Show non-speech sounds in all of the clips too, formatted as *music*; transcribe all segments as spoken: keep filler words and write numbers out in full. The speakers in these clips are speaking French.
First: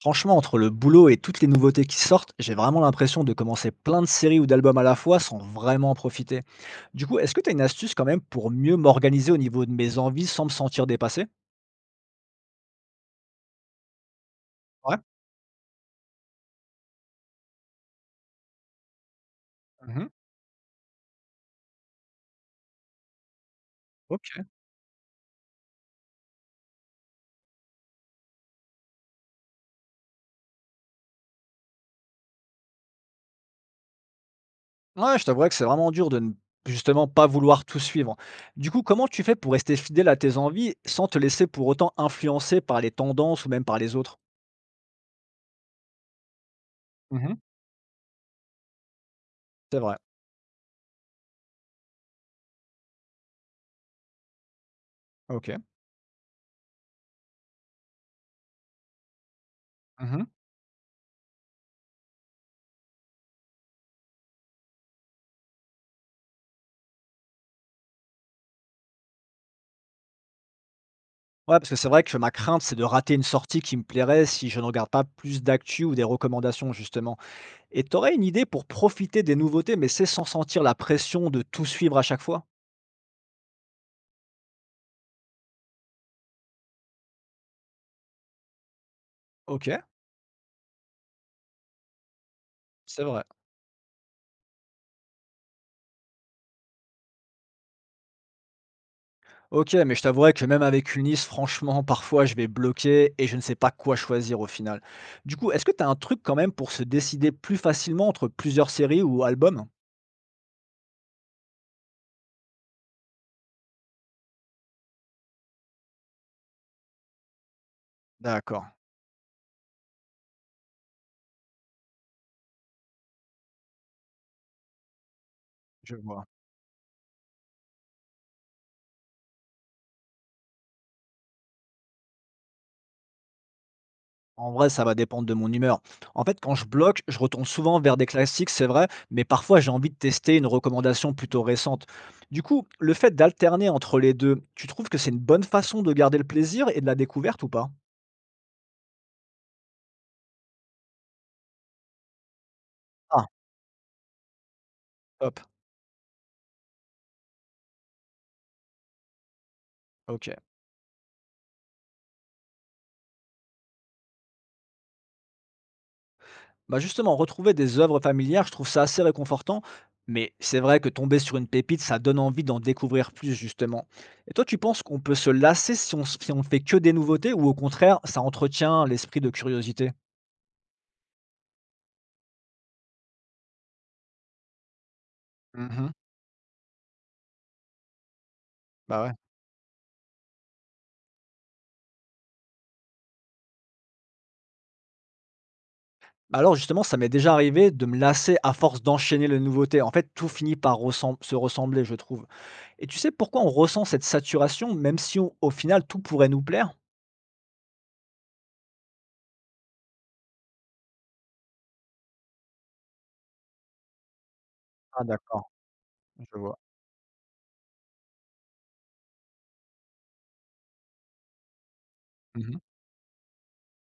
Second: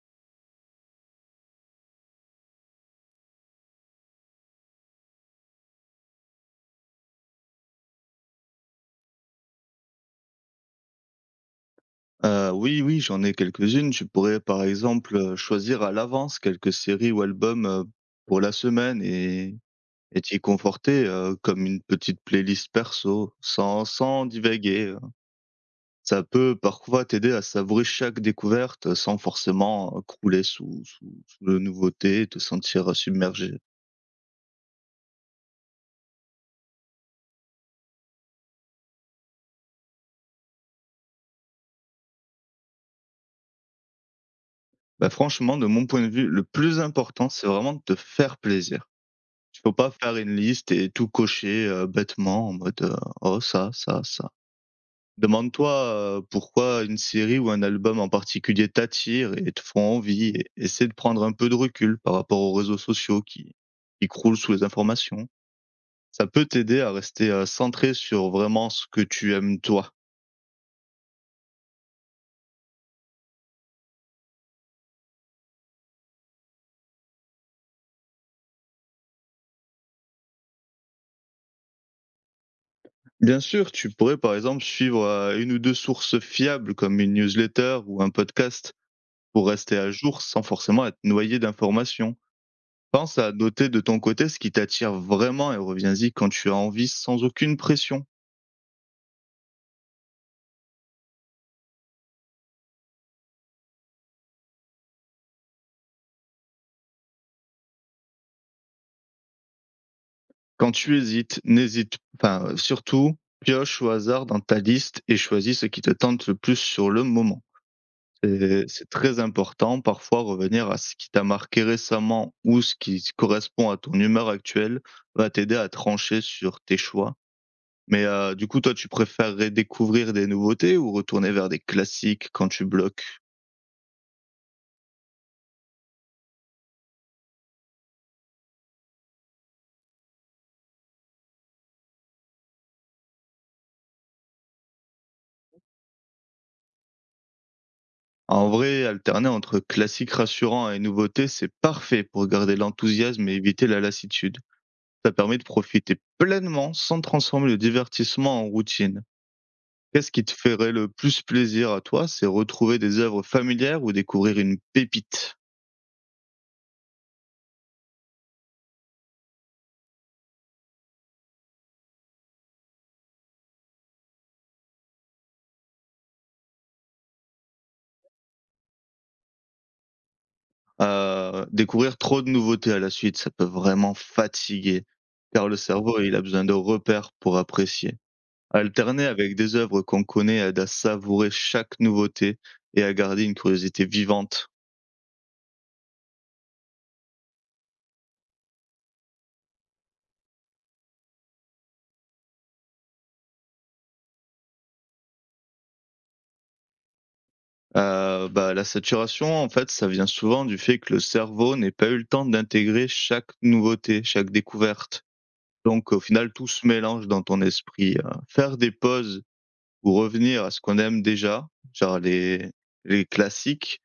Franchement, entre le boulot et toutes les nouveautés qui sortent, j'ai vraiment l'impression de commencer plein de séries ou d'albums à la fois sans vraiment en profiter. Du coup, est-ce que tu as une astuce quand même pour mieux m'organiser au niveau de mes envies sans me sentir dépassé? Heu, oui, oui, j'en ai quelques-unes. Tu pourrais, par Ouais. exemple, heu, choisir à l'avance quelques séries ou albums, heu, pour la semaine et Mhm. et t'y conforter, heu, comme une petite playlist perso, sans sans Ok. divaguer, Ça peut parfois t'aider à savourer chaque découverte, heu, sans forcément, heu, crouler sous sous sous la nouveauté et te sentir, heu, submergé. Ouais, je t'avouerais que c'est vraiment dur de ne justement pas vouloir tout suivre. Du coup, comment tu fais pour rester fidèle à tes envies sans te laisser pour autant influencer par les tendances ou même par les autres? Bah, franchement, de mon point de vue, le plus important, Mhm. c'est vraiment de te faire plaisir. Il faut C'est pas vrai. faire une liste et tout cocher, heu, bêtement en mode, heu: «Oh ça, ça, ça». Ok. Demande-toi, heu, pourquoi une série ou un album en particulier t'attire et te font envie Mhm. et essaie de prendre un peu de recul par rapport aux réseaux sociaux qui qui croulent sous les informations. Ça peut t'aider à rester, heu, centré sur vraiment ce que tu aimes toi. Ouais, parce que c'est vrai que ma crainte, c'est de rater une sortie qui me plairait si je ne regarde pas plus d'actu ou des recommandations, justement. Et t'aurais une idée pour profiter des nouveautés, mais c'est sans sentir la pression de tout suivre à chaque fois? Bien sûr, tu pourrais par exemple suivre, heu, une ou deux sources fiables comme une newsletter ou un podcast pour Ok, rester à jour sans forcément être noyé d'informations. c'est Pense vrai. à noter de ton côté ce qui t'attire vraiment et reviens-y quand tu as envie sans aucune pression. Ok, mais je t'avouerais que même avec une liste, franchement, *laughs* parfois je vais bloquer et je ne sais pas quoi choisir au final. Du coup, est-ce que tu as un truc quand même pour se décider plus facilement entre plusieurs séries ou albums? Quand tu hésites, n'hésite enfin, heu, surtout, pioche au hasard dans ta liste et choisis ce qui te tente le plus sur le moment. C'est D'accord, c'est très important parfois revenir à ce qui t'a marqué récemment ou ce qui correspond à ton humeur actuelle va t'aider à je trancher vois. sur tes choix. Mais, heu, du coup toi tu préférerais découvrir des nouveautés ou retourner vers des classiques quand tu bloques? En vrai, ça va dépendre de mon humeur. En fait, quand je bloque, je retourne souvent vers des classiques, c'est vrai, mais parfois j'ai envie de tester une recommandation plutôt récente. Du coup, le fait d'alterner entre les deux, tu trouves que c'est une bonne façon de garder le plaisir et de la découverte ou pas? En vrai, alterner entre classiques rassurants et nouveautés, c'est parfait pour garder Ah, l'enthousiasme et éviter la lassitude. Ça hop, permet de profiter pleinement sans transformer le divertissement en routine. Qu'est-ce qui te ok. ferait le plus plaisir à toi? C'est retrouver des œuvres familières ou découvrir une pépite? Bah justement, retrouver des œuvres familières, je trouve ça assez réconfortant, mais c'est vrai que tomber sur une pépite, ça donne envie d'en découvrir plus, justement. Et toi, tu penses qu'on peut se lasser si on, s- si on ne fait que des nouveautés ou au contraire, ça entretient l'esprit de curiosité? Heu, découvrir trop de nouveautés à la suite, ça peut vraiment fatiguer, car le Mhm. cerveau, il a besoin de repères pour apprécier. Bah Alterner ouais. avec des œuvres qu'on connaît aide à savourer chaque nouveauté et à garder une curiosité vivante. Bah alors justement, ça m'est déjà arrivé de me lasser à force d'enchaîner les nouveautés. En fait, tout finit par ressem- se ressembler, je trouve. Et tu sais pourquoi on ressent cette saturation, même si on- au final tout pourrait nous plaire? Heu, bah, la saturation, en fait, ça vient souvent du fait que le cerveau n'ait pas eu le temps d'intégrer chaque nouveauté, chaque Ah découverte. d'accord, Donc au final, je tout vois. se mélange dans ton esprit, heu. Faire des pauses ou revenir à ce qu'on aime déjà, genre les Mhm. les classiques,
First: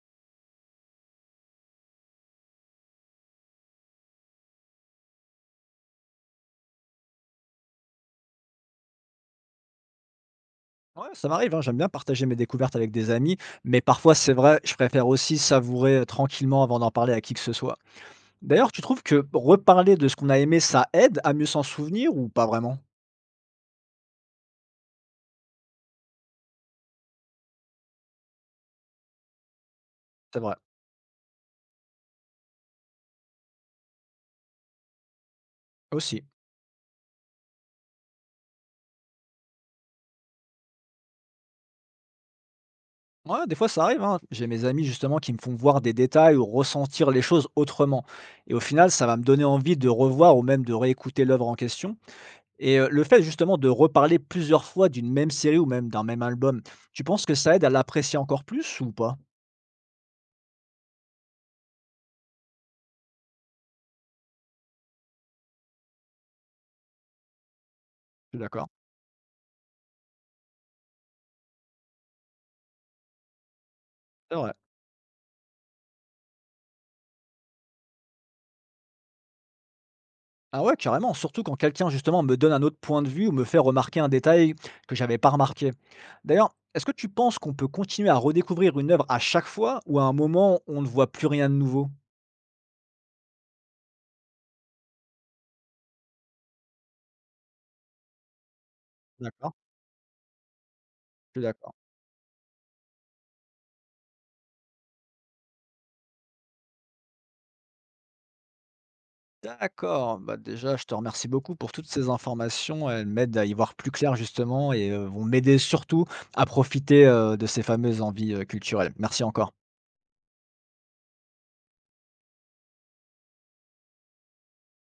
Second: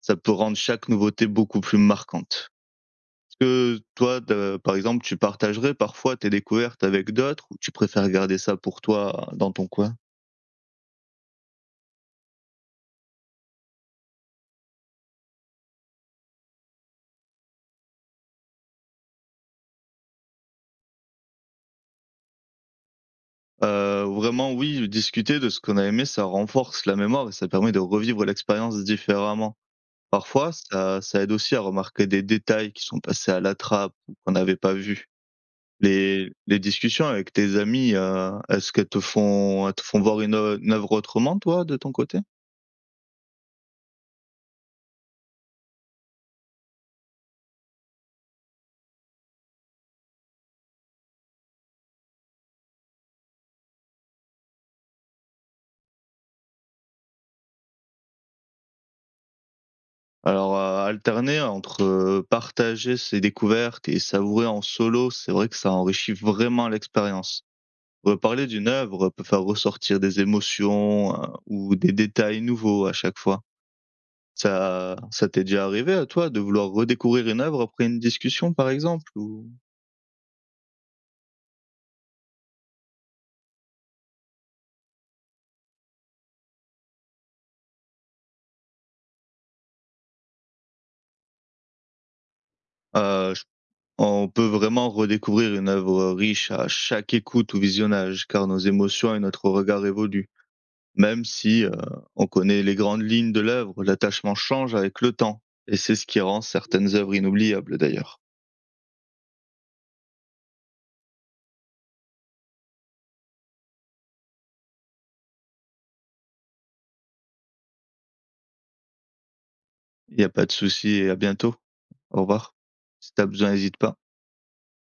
ça peut rendre chaque nouveauté beaucoup plus marquante. Est-ce que toi, de par exemple, tu partagerais parfois tes découvertes avec d'autres ou tu préfères garder ça pour toi, euh, dans ton coin? Ouais, ça m'arrive, hein, j'aime bien partager mes découvertes avec des amis, mais parfois c'est vrai, je préfère aussi savourer euh, tranquillement avant d'en parler à qui que ce soit. D'ailleurs, tu trouves que reparler de ce qu'on a aimé, ça aide à mieux s'en souvenir ou pas vraiment? Heu, vraiment oui, discuter de ce qu'on a aimé, ça renforce la mémoire et ça permet de revivre l'expérience différemment. C'est Parfois, vrai, ça ça aide aussi à remarquer des détails qui sont passés à la trappe ou qu'on n'avait pas vus. aussi. Les les discussions avec tes amis, heu, est-ce qu'elles te font elles te font voir une, heu, une œuvre autrement toi, de ton côté? Ouais, des fois ça arrive, hein. J'ai mes amis justement qui me font voir des détails ou ressentir les choses autrement. Et au final, ça va me donner envie de revoir ou même de réécouter l'œuvre en question. Et euh, le fait justement de reparler plusieurs fois d'une même série ou même d'un même album, tu penses que ça aide à l'apprécier encore plus ou pas? Alors, heu, alterner entre, heu, partager ses découvertes et savourer en solo, c'est vrai que ça enrichit vraiment l'expérience. Je suis Reparler d'accord. d'une œuvre peut faire ressortir des émotions, heu, ou des détails nouveaux à chaque fois. C'est vrai. Ça ça t'est déjà arrivé à toi de vouloir redécouvrir une œuvre après une discussion par exemple? Ou, Ah ouais, carrément, surtout quand quelqu'un justement me donne un autre point de vue ou me fait remarquer un détail que j'avais pas remarqué. D'ailleurs, est-ce que tu penses qu'on peut continuer à redécouvrir une œuvre à chaque fois ou à un moment on ne voit plus rien de nouveau? heu, j on peut vraiment redécouvrir une œuvre riche à chaque écoute ou visionnage, car nos émotions et notre D'accord, regard évoluent. Même je suis si, heu, d'accord. on connaît les grandes lignes de l'œuvre, l'attachement change avec le temps et c'est ce qui rend certaines œuvres inoubliables d'ailleurs. D'accord, bah, déjà, je te remercie beaucoup pour toutes ces informations. Elles m'aident à y voir plus clair justement et euh, vont m'aider surtout à profiter euh, de ces fameuses envies euh, culturelles. Merci encore. Il n'y a pas de souci et à bientôt. Au revoir. Si tu as besoin, n'hésite pas.